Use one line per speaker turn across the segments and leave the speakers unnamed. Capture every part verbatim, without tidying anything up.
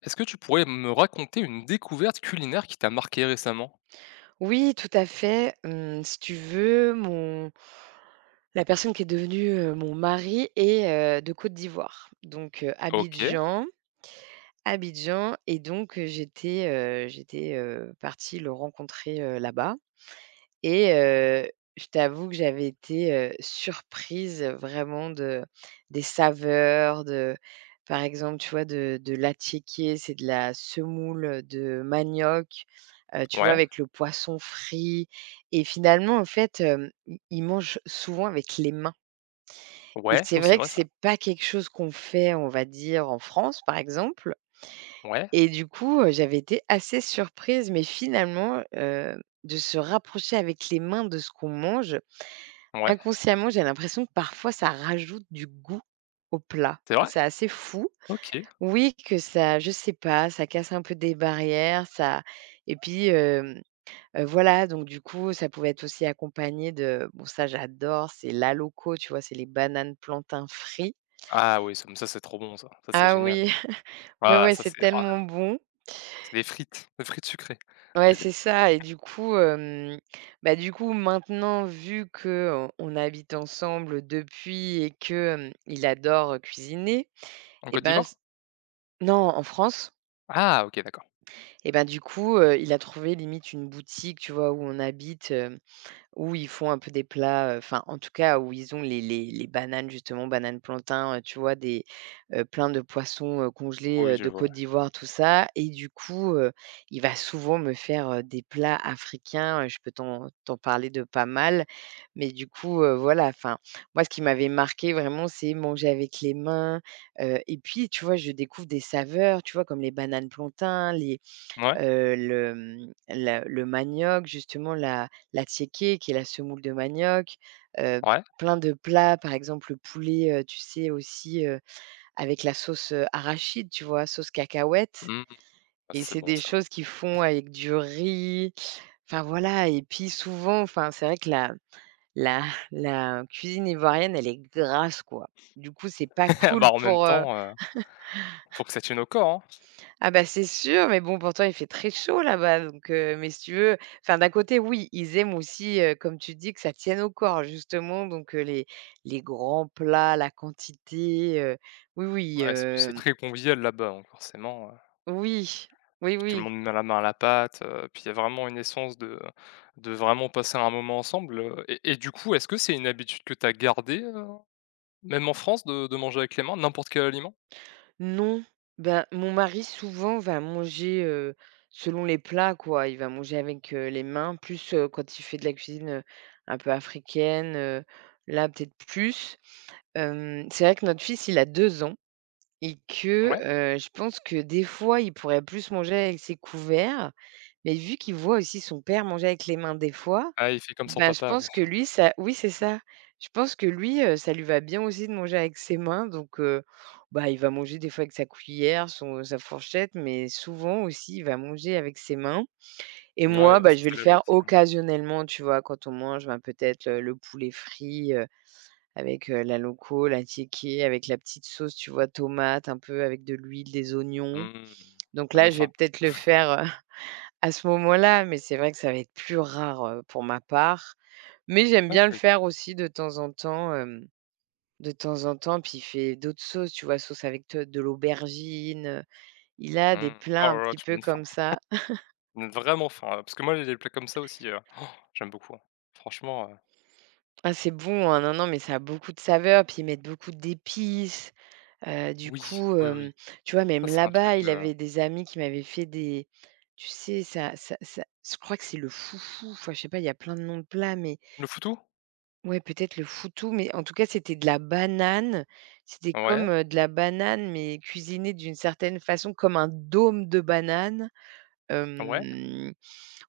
Est-ce que tu pourrais me raconter une découverte culinaire qui t'a marqué récemment?
Oui, tout à fait. Hem, si tu veux, mon la personne qui est devenue, heu, mon mari est, heu, de Côte d'Ivoire, donc heu,
OK,
Abidjan. Abidjan et donc heu, j'étais, heu, j'étais, heu, partie le rencontrer, heu, là-bas. Et heu, je t'avoue que j'avais été, heu, surprise vraiment de des saveurs, de par exemple, tu vois, de de l'attiéké, c'est de la semoule de manioc, heu, tu vois,
ouais,
avec le poisson frit. Et finalement, en fait, hem, ils ils mangent souvent avec les mains. Et
ouais,
c'est
oui, c'est
vrai que
vrai ça.
c'est pas quelque chose qu'on fait, on va dire, en France, par exemple.
Ouais,
Et du coup, heu, j'avais été assez surprise, mais finalement, heu, de se rapprocher avec les mains de ce qu'on mange.
ouais,
Inconsciemment, j'ai l'impression que parfois ça rajoute du goût au plat.
c'est
Enfin,
vrai?
c'est assez fou.
OK.
Oui, que ça je sais pas, ça casse un peu des barrières, ça. et puis, hem, heu, voilà. Donc du coup, ça pouvait être aussi accompagné de, bon ça j'adore, c'est l'aloko, tu vois? C'est les bananes plantains frites.
Ah oui, ça ça, c'est trop bon ça, ça, c'est
Ah
génial.
oui, ouais,
Ah
ouais,
ça,
c'est
c'est ah,
tellement bon.
c'est des frites, des frites sucrées.
Ouais, c'est ça. Et du coup, hem, bah, du coup, maintenant vu que euh, on habite ensemble depuis et que, hem, il adore cuisiner.
En
Et
Côte
ben,
d'Ivoire?
non, en France.
Ah, OK, d'accord.
Et ben, du coup, heu, il a trouvé limite une boutique, tu vois, où on habite, hem, où ils font un peu des plats, heu, enfin, en tout cas, où ils ont les les les bananes justement, bananes plantain, heu, tu vois? Des, heu, plein de poissons, heu, congelés,
Oui,
heu,
je
de
vois, ouais.
Côte d'Ivoire, tout ça. Et du coup, heu, il va souvent me faire, heu, des plats africains. heu, je peux t'en t'en parler de pas mal. Mais du coup, heu, voilà, enfin, moi, ce qui m'avait marqué vraiment, c'est manger avec les mains. heu et puis, tu vois, je découvre des saveurs, tu vois? Comme les bananes plantain, les,
Ouais,
heu, le, mmh, la le manioc, justement la la tsiéké qui est la semoule de manioc. heu,
ouais,
plein de plats, par exemple le poulet, heu, tu sais aussi, heu, avec la sauce, heu, arachide, tu vois? Sauce cacahuète.
mmh, ah ça,
Et
c'est
c'est
bon
des
ça.
choses qu'ils font avec du riz, enfin voilà. Et puis souvent, enfin c'est vrai que la la la cuisine ivoirienne, elle est grasse, quoi. Du coup, c'est pas cool
Bah, en même
pour, heu
temps, heu, faut que ça tienne au corps, hein.
ah bah, c'est sûr, mais bon, pourtant il fait très chaud là-bas, donc heu, mais si tu veux, enfin d'un côté oui, ils aiment aussi, heu, comme tu dis, que ça tienne au corps justement, donc heu, les les grands plats, la quantité, heu, oui, oui,
Ouais, c'est c'est
hem,
très convivial là-bas, donc forcément,
oui, oui,
puis tout le
oui.
monde met la main à la pâte, heu, puis il y a vraiment une essence de de vraiment passer un moment ensemble, heu et et du coup, est-ce que c'est une habitude que tu as gardée, heu, même en France de de manger avec les mains, n'importe quel aliment?
Non, ben, mon mari souvent va manger, heu, selon les plats quoi. Il va manger avec, heu, les mains plus, heu, quand il fait de la cuisine, heu, un peu africaine, heu, là peut-être plus. Hem, c'est vrai que notre fils, il a deux ans. Et que,
Ouais?
heu, je pense que des fois, il pourrait plus manger avec ses couverts, mais vu qu'il voit aussi son père manger avec les mains des fois,
Ah, il fait comme son
ben, je
papa, ouais.
pense que lui, ça oui, c'est ça. Je pense que lui, heu, ça lui va bien aussi de manger avec ses mains, donc heu, bah, il va manger des fois avec sa cuillère, son sa fourchette, mais souvent aussi, il va manger avec ses mains. Et moi,
Ouais, bah,
bah,
ça,
je vais
c'est
le
l'âge
faire
aussi, hein.
occasionnellement, tu vois? Quand on mange, ben, peut-être, heu, le poulet frit, avec, heu, la loco, la tiéké, avec la petite sauce, tu vois, tomate, un peu avec de l'huile, des oignons.
Mmh,
Donc
ça donne
là, je vais
faim.
peut-être le faire, heu, à ce moment-là, mais c'est vrai que ça va être plus rare, heu, pour ma part. Mais j'aime
OK,
bien le
OK.
faire aussi de temps en temps, hem, de temps en temps. Puis il fait d'autres sauces, tu vois, sauce avec de de l'aubergine. Il a des
Mmh. Oh
plats un
là là,
petit
tu me
peu
donnes faim.
comme ça.
Tu me donnes vraiment faim, là, parce que moi, j'ai des plats comme ça aussi, heu, j'aime beaucoup, hein. Franchement, heu,
Ah, c'est bon, hein, non, non, mais ça a beaucoup de saveurs, puis ils mettent beaucoup d'épices. Heu, du
oui,
coup,
oui, oui.
hem, tu vois,
Ça,
même
c'est un truc,
là-bas, il
heu
avait des amis qui m'avaient fait des, tu sais, ça ça ça, je crois que c'est le foufou, enfin, je sais pas, il y a plein de noms de plats, mais
le foutou?
ouais, peut-être le foutou. Mais en tout cas, c'était de la banane. C'était comme,
Ouais,
heu, de la banane, mais cuisinée d'une certaine façon, comme un dôme de banane.
ouais.
Hem,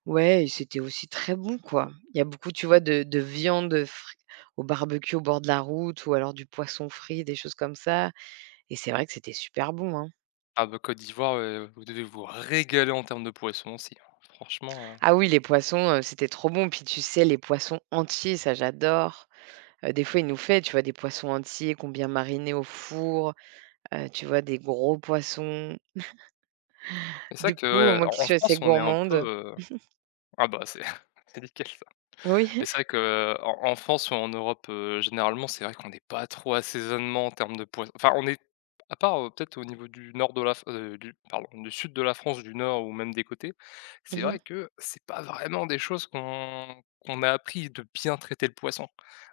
ouais, et c'était aussi très bon, quoi. Il y a beaucoup, tu vois, de de viande, fri, au barbecue au bord de la route, ou alors du poisson frit, des choses comme ça, et c'est vrai que c'était super bon, hein.
Ah bah, Côte d'Ivoire, heu, vous devez vous régaler en termes de poissons aussi, hein. Franchement, heu,
Ah oui, les poissons, heu, c'était trop bon. Puis tu sais, les poissons entiers, ça j'adore. Heu, des fois, il nous fait, tu vois, des poissons entiers qu'on bien marinés au four, heu, tu vois, des gros poissons.
c'est ça
Du coup,
que, ouais,
moi qui
en en
suis assez
France, on est un peu,
gourmande,
heu ah bah, c'est c'est nickel.
oui,
Mais c'est vrai qu'en en en France ou en Europe, heu, généralement, c'est vrai qu'on n'est pas trop assaisonnement en termes de poisson. Enfin, on est à part, heu, peut-être au niveau du nord de la F heu, du pardon, du sud de la France, du nord ou même des côtés, c'est
mmh.
vrai que c'est pas vraiment des choses qu'on qu'on a appris de bien traiter le poisson.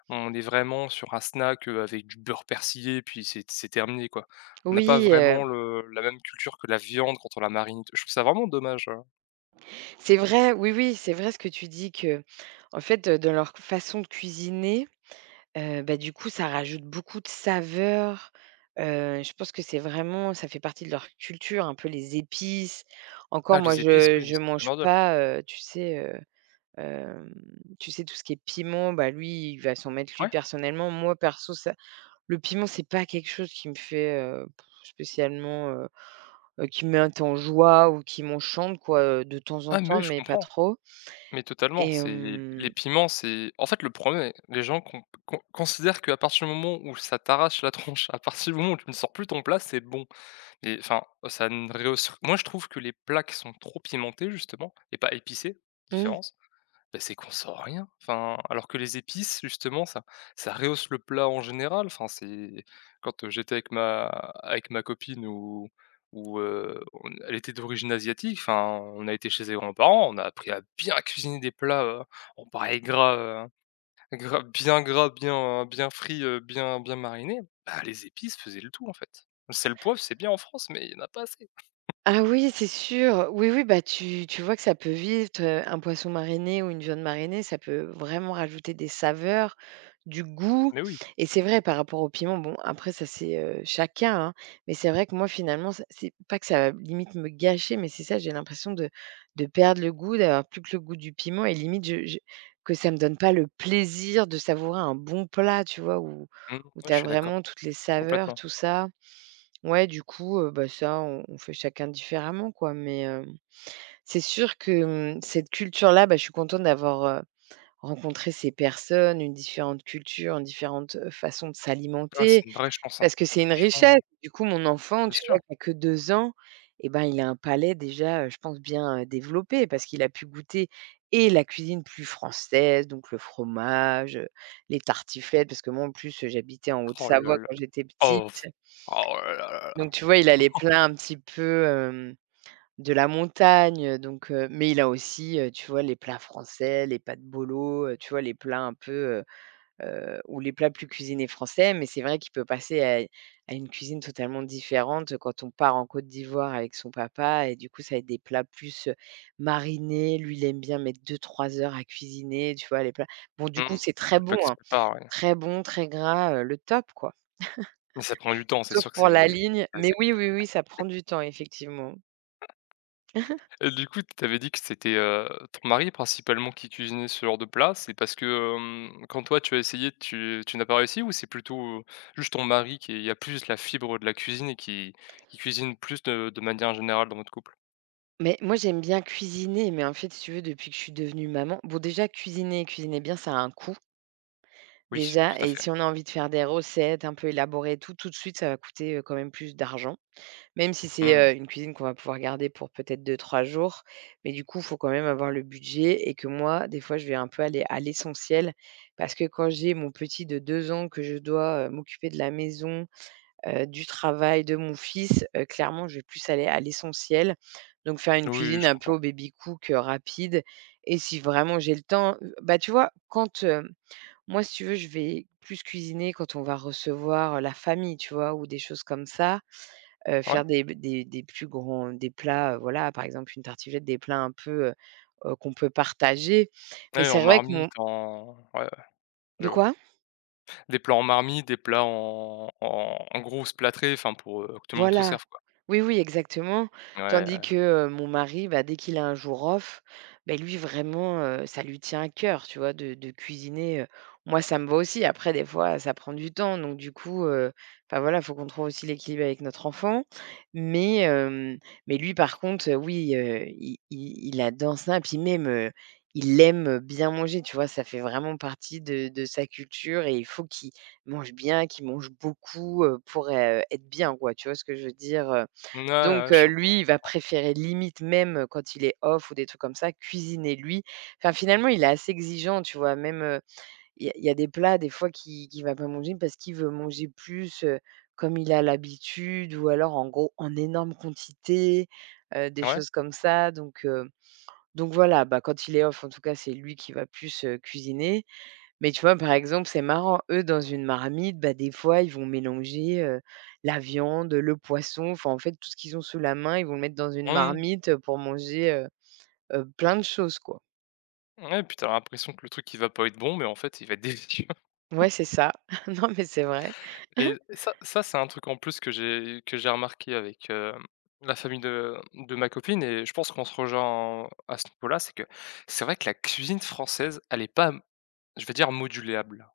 On est vraiment sur un snack, heu, avec du beurre persillé puis c'est c'est terminé, quoi. On n'a pas
Oui, heu,
vraiment le la même culture que la viande quand on la marine, je trouve ça vraiment dommage. Heu
c'est vrai, oui, oui, c'est vrai ce que tu dis que, en fait, heu, dans leur façon de cuisiner, Heu, bah, du coup, ça rajoute beaucoup de saveurs. heu, je pense que c'est vraiment, ça fait partie de leur culture, un peu les épices. Encore
ah,
moi,
les épices,
je
oui,
je
c'est
mange
primordial.
pas, heu, tu sais, heu, hem, tu sais, tout ce qui est piment, bah, lui, il va s'en mettre, lui
Ouais,
personnellement. Moi, perso, ça, le piment, c'est pas quelque chose qui me fait, heu, spécialement, heu heu, qui me met en joie ou qui m'enchante quoi, heu, de temps en
ah mais
temps,
oui, je
mais pas
comprends.
trop.
Mais totalement,
Et
c'est les
hem
piments, c'est en fait, le problème, les gens con con considèrent qu'à partir du moment où ça t'arrache la tronche, à partir du moment où tu ne sors plus ton plat, c'est bon. Mais enfin, ça ne réussi moi, je trouve que les plats qui sont trop pimentés, justement, et pas épicés,
mmh.
différence. Beh, c'est qu'on sort rien. Enfin, alors que les épices, justement, ça ça rehausse le plat en général. Enfin, c'est quand, heu, j'étais avec ma avec ma copine ou ou heu, on elle était d'origine asiatique, enfin, on a été chez ses grands-parents, on a appris à bien cuisiner des plats, heu, bon pareil gras, heu, gras bien gras, bien euh, bien frit heu, bien bien mariné. Bah, les épices faisaient le tout, en fait. Le sel, poivre, c'est bien en France, mais il y en a pas assez.
Ah oui, c'est sûr. Oui, oui, bah tu, tu vois que ça peut vite, heu, un poisson mariné ou une viande marinée, ça peut vraiment rajouter des saveurs, du goût.
Mais oui,
Et c'est vrai par rapport au piment, bon après ça c'est, heu, chacun, hein. Mais c'est vrai que moi finalement ça, c'est pas que ça va limite me gâcher, mais c'est ça, j'ai l'impression de de perdre le goût, d'avoir plus que le goût du piment et limite je je que ça me donne pas le plaisir de savourer un bon plat, tu vois? Où
mmh,
où
ouais,
tu
je
as
suis d'accord,
vraiment toutes les saveurs,
complètement.
tout ça. Ouais, du coup, heu, bah, ça, on on fait chacun différemment, quoi, mais, hem, c'est sûr que, mmh, cette culture-là, bah, je suis contente d'avoir, heu, rencontré ces personnes, une différentes cultures, différentes, heu, façon de
Ah, c'est
s'alimenter,
une vraie chance, hein,
parce que c'est une
franchement, heu,
richesse. Du coup, mon enfant,
bien
tu vois,
sûr.
qui a que deux ans, et ben, il a un palais déjà, heu, je pense bien, heu, développé parce qu'il a pu goûter et la cuisine plus française, donc le fromage, heu, les tartiflettes, parce que moi, en plus, heu, j'habitais en
Oh là
Haute-Savoie
là.
quand j'étais petite.
Oh f oh là là là
Donc
là.
tu vois, il a les plats un petit peu, hem, de la montagne, donc heu, mais il a aussi, heu, tu vois, les plats français, les pâtes bolo, heu, tu vois, les plats un peu, heu heu, ou les plats plus cuisinés français. Mais c'est vrai qu'il peut passer à à une cuisine totalement différente quand on part en Côte d'Ivoire avec son papa, et du coup, ça va être des plats plus, heu, marinés. Lui, il aime bien mettre deux trois heures à cuisiner, tu vois, les plats, bon, du
Mmh.
coup, c'est très
Le
bon,
bloc qui se
hein,
prépare, ouais.
très bon, très gras, heu, le top, quoi.
Mais ça prend du temps, c'est
Sauf
sûr que
pour
c'est
la ligne, mais
assez
oui,
compliqué.
oui, oui, ça prend du temps effectivement.
Et du coup, tu avais dit que c'était, heu, ton mari principalement qui cuisinait ce genre de plat. C'est parce que, hem, quand toi tu as essayé, tu tu n'as pas réussi ou c'est plutôt, heu, juste ton mari qui il y a plus la fibre de la cuisine et qui qui cuisine plus de de manière générale dans votre couple?
Mais moi, j'aime bien cuisiner, mais en fait, si tu veux, depuis que je suis devenue maman, bon, déjà cuisiner, cuisiner bien, ça a un coût,
Oui, tout
déjà.
à
Et
fait.
si on a envie de faire des recettes un peu élaborées et tout, tout de suite, ça va coûter, heu, quand même plus d'argent. Même si c'est,
Mmh.
heu, une cuisine qu'on va pouvoir garder pour peut-être deux trois jours, mais du coup, il faut quand même avoir le budget. Et que moi, des fois, je vais un peu aller à l'essentiel, parce que quand j'ai mon petit de deux ans, que je dois, heu, m'occuper de la maison, heu, du travail de mon fils, heu, clairement, je vais plus aller à l'essentiel. Donc faire une
Oui, oui,
cuisine
je
un peu
comprends.
au baby cook, heu, rapide. Et si vraiment j'ai le temps, heu, bah, tu vois, quand, hem, moi, si tu veux, je vais plus cuisiner quand on va recevoir la famille, tu vois? Ou des choses comme ça, heu,
Ouais?
faire des des des plus grands des plats, heu, voilà, par exemple, une tartiflette, des plats un peu, heu heu, qu'on peut partager. Mais
Ouais, en
c'est vrai que mon,
marmite, en ouais, ouais, je
de
vois.
quoi?
Des plats en marmite, des plats en en en grosses plâtrées, enfin pour, heu, que tout le monde se
Voilà.
serve quoi.
Oui, oui, exactement.
Ouais,
Tandis
ouais.
que, heu, mon mari, bah, dès qu'il a un jour off, beh, lui vraiment, heu, ça lui tient à cœur, tu vois, de de cuisiner, heu. Moi, ça me va aussi. Après des fois, ça prend du temps donc du coup, heu, enfin voilà, faut qu'on trouve aussi l'équilibre avec notre enfant. Mais, hem, mais lui par contre, heu, oui, heu, i i il adore ça puis même, heu, il aime bien manger, tu vois? Ça fait vraiment partie de de sa culture et il faut qu'il mange bien, qui mange beaucoup, heu, pour, heu, être bien quoi, tu vois ce que je veux dire, heu?
Ouais, ouais,
Donc,
je
heu,
comprends,
lui,
je
il va
comprends.
préférer limite même euh, quand il est off ou des trucs comme ça, cuisiner lui. Enfin finalement, il est assez exigeant, tu vois? Même, heu, il y a il y a des plats des fois qu'il qu'il va pas manger parce qu'il veut manger plus, heu, comme il a l'habitude ou alors en gros en énorme quantité, heu, des
Ouais.
choses comme ça donc, heu, donc voilà, bah, quand il est off en tout cas, c'est lui qui va plus, heu, cuisiner. Mais tu vois, par exemple, c'est marrant, eux, dans une marmite, bah, des fois, ils vont mélanger, heu, la viande, le poisson, enfin, en fait, tout ce qu'ils ont sous la main, ils vont le mettre dans une
Mmh.
marmite, heu, pour manger, heu heu, plein de choses, quoi.
Ouais, puis tu l'impression que le truc, il va pas être bon, mais en fait, il va être délicieux.
Ouais, c'est ça. Non, mais c'est vrai.
Et ça ça, c'est un truc en plus que j'ai que j'ai remarqué avec, hem, la famille de de ma copine et je pense qu'on se rejoint en- à ce niveau-là, c'est que c'est vrai que la cuisine française, elle est pas, je vais dire modulable.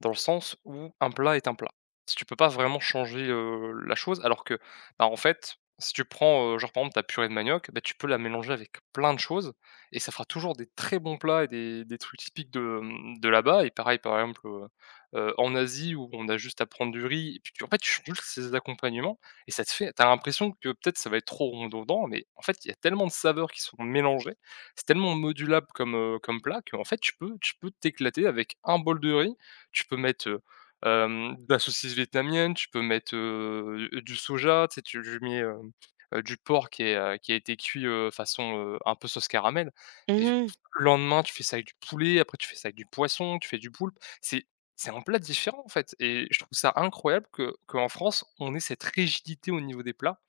Dans le sens où un plat est un plat. Si tu peux pas vraiment changer, heu, la chose alors que, bah, en fait, si tu prends, heu, genre, par exemple, ta purée de manioc, bah, tu peux la mélanger avec plein de choses et ça fera toujours des très bons plats et des des trucs typiques de, mmh, de là-bas et pareil, par exemple, heu heu, en Asie où on a juste à prendre du riz et puis tu en fait, tu changes juste ces accompagnements et ça te fait T'as l'impression que peut-être ça va être trop redondant mais en fait, il y a tellement de saveurs qui sont mélangées, c'est tellement modulable comme, heu, comme plat qu'en fait, tu peux tu peux t'éclater avec un bol de riz. Tu peux mettre, heu, hem, de la saucisse vietnamienne. Tu peux mettre, heu, du du soja, tu sais, tu lui mets, hem, heu, du porc qui est, heu, qui a été cuit, heu, façon, heu, un peu sauce caramel et
Mmh.
le lendemain, tu fais ça avec du poulet, après tu fais ça avec du poisson, tu fais du poulpe. C'est c'est un plat différent, en fait et je trouve ça incroyable que qu'en France, on ait cette rigidité au niveau des plats,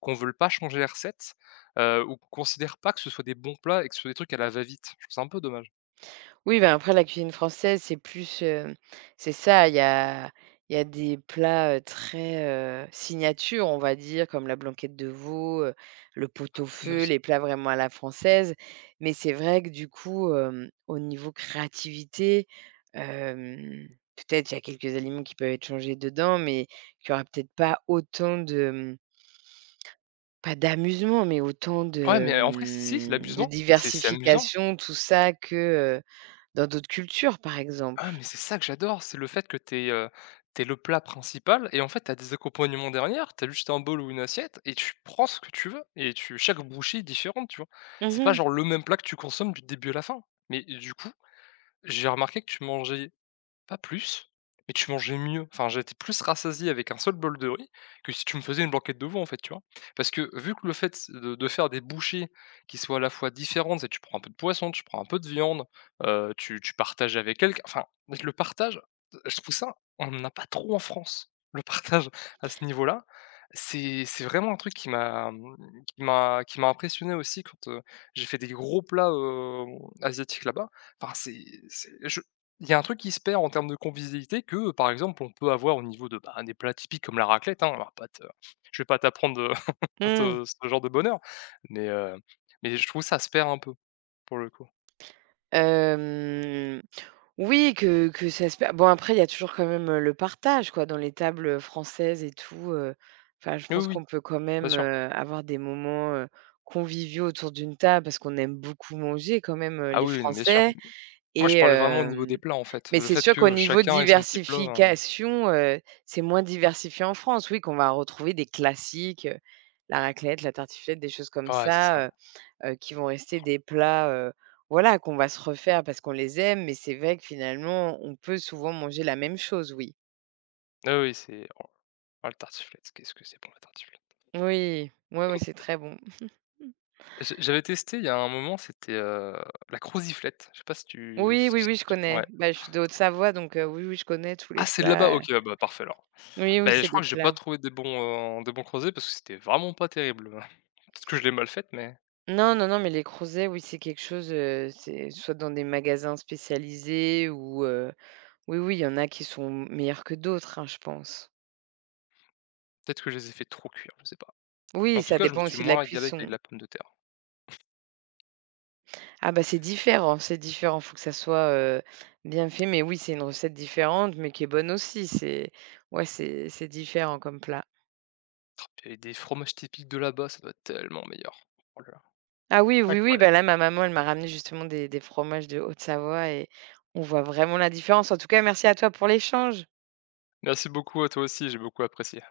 qu'on ne veuille pas changer les recettes, heu, ou qu'on considère pas que ce soit des bons plats et que ce soit des trucs à la va-vite. Je trouve ça un peu dommage.
Oui, ben, après la cuisine française, c'est plus, heu, c'est ça, il y a il y a des plats, heu, très, heu, signature, on va dire, comme la blanquette de veau, heu, le pot-au-feu,
Fameuse,
les plats vraiment à la française. Mais c'est vrai que du coup, hem, au niveau créativité, hem, peut-être il y a quelques aliments qui peuvent être changés dedans, mais qu'il y aura peut-être pas autant de, mmh, pas d'amusement, mais autant
ouais,
de,
mais en vrai, si, c'est
mmh, de
l'amusement, c'est c'est amusant.
diversification, tout ça que, heu, dans d'autres cultures, par exemple.
Ah mais c'est ça que j'adore, c'est le fait que t'es aies, heu, le plat principal et en fait, t'as des accompagnements derrière, t'as juste un bol ou une assiette et tu prends ce que tu veux et tu chaque bouchée est différente, tu vois?
Mmh
C'est pas
mh.
genre le même plat que tu consommes du début à la fin. Mais du coup, j'ai remarqué que tu mangeais pas plus, mais tu mangeais mieux. Enfin, j'étais plus rassasié avec un seul bol de riz que si tu me faisais une blanquette de veau, en fait, tu vois? Parce que vu que le fait de de faire des bouchées qui soient à la fois différentes, c'est tu prends un peu de poisson, tu prends un peu de viande, heu, tu tu partages avec quelqu'un, enfin, le partage, euh, je trouve ça, on n'en a pas trop en France, le partage à ce niveau-là. C'est c'est vraiment un truc qui m'a, mmh, qui m'a qui m'a impressionné aussi quand, heu, j'ai fait des gros plats, heu, asiatiques là-bas. Enfin, c'est c'est je il y a un truc qui se perd en termes de convivialité que, par exemple, on peut avoir au niveau de, bah, des plats typiques comme la raclette, hein. Alors pas te je vais pas t'apprendre, heu,
Mmh.
ce ce genre de bonheur, mais heu, mais je trouve ça se perd un peu, pour le coup.
Oui, que que ça se per bon, après, il y a toujours quand même, heu, le partage, quoi, dans les tables françaises et tout, heu, enfin, je
Oui, oui,
pense
oui,
qu'on peut quand
bien
même,
sûr.
heu, avoir des moments, heu, conviviaux autour d'une table parce qu'on aime beaucoup manger quand même, heu,
Ah
les
oui, oui, non, bien sûr.
Français.
Moi, je
Et
parlais vraiment au niveau
hem,
des plats, en fait.
mais
Le
c'est
fait
sûr qu'au
que
niveau
chacun ait son petit plat, heu
diversification, heu, c'est moins diversifié en France. Oui, qu'on va retrouver des classiques, heu, la raclette, la tartiflette, des choses comme
ouais, c'est ça.
ça, heu, qui vont rester des plats, heu, voilà, qu'on va se refaire parce qu'on les aime, mais c'est vrai que finalement, on peut souvent manger la même chose, oui.
Ah oui, c'est oh oh le tartiflette, qu'est-ce que c'est bon la tartiflette?
Oui, ouais, ouais, c'est très bon.
J'ai j'avais testé il y a un moment, c'était, heu, la croziflette. Je sais pas si tu
Oui,
si
oui,
tu
oui, je connais.
ouais.
Bah, je suis de Haute-Savoie, donc heu, oui, oui, je connais tous les
Ah, c'est de là-bas?
plats,
OK, ah bah, parfait alors.
oui, oui,
Beh, je
c'est
crois
des
que j'ai pas
plats.
trouvé des bons, heu, des bons crozets parce que c'était vraiment pas terrible. Peut-être que je l'ai mal faite, mais
Non, non, non, mais les crozets, oui, c'est quelque chose, heu, c'est soit dans des magasins spécialisés ou heu oui, oui, il y en a qui sont meilleurs que d'autres, hein, je pense.
peut-être que je les ai fait trop cuire, je sais pas. Mais
Oui,
en tout
ça
cas, je me
dépend
suis
aussi de la
moins régalé qu'avec
cuisson.
la pomme de terre.
Ah bah, c'est différent, c'est différent, faut que ça soit, heu, bien fait, mais oui, c'est une recette différente, mais qui est bonne aussi. C'est ouais, c'est c'est différent comme plat.
Et des fromages typiques de là-bas, ça doit être tellement meilleur. Oh là là,
Ah oui, oui, oui,
incroyable.
bah, là, ma maman, elle m'a ramené justement des des fromages de Haute-Savoie et on voit vraiment la différence. En tout cas, merci à toi pour l'échange.
Merci beaucoup à toi aussi, j'ai beaucoup apprécié.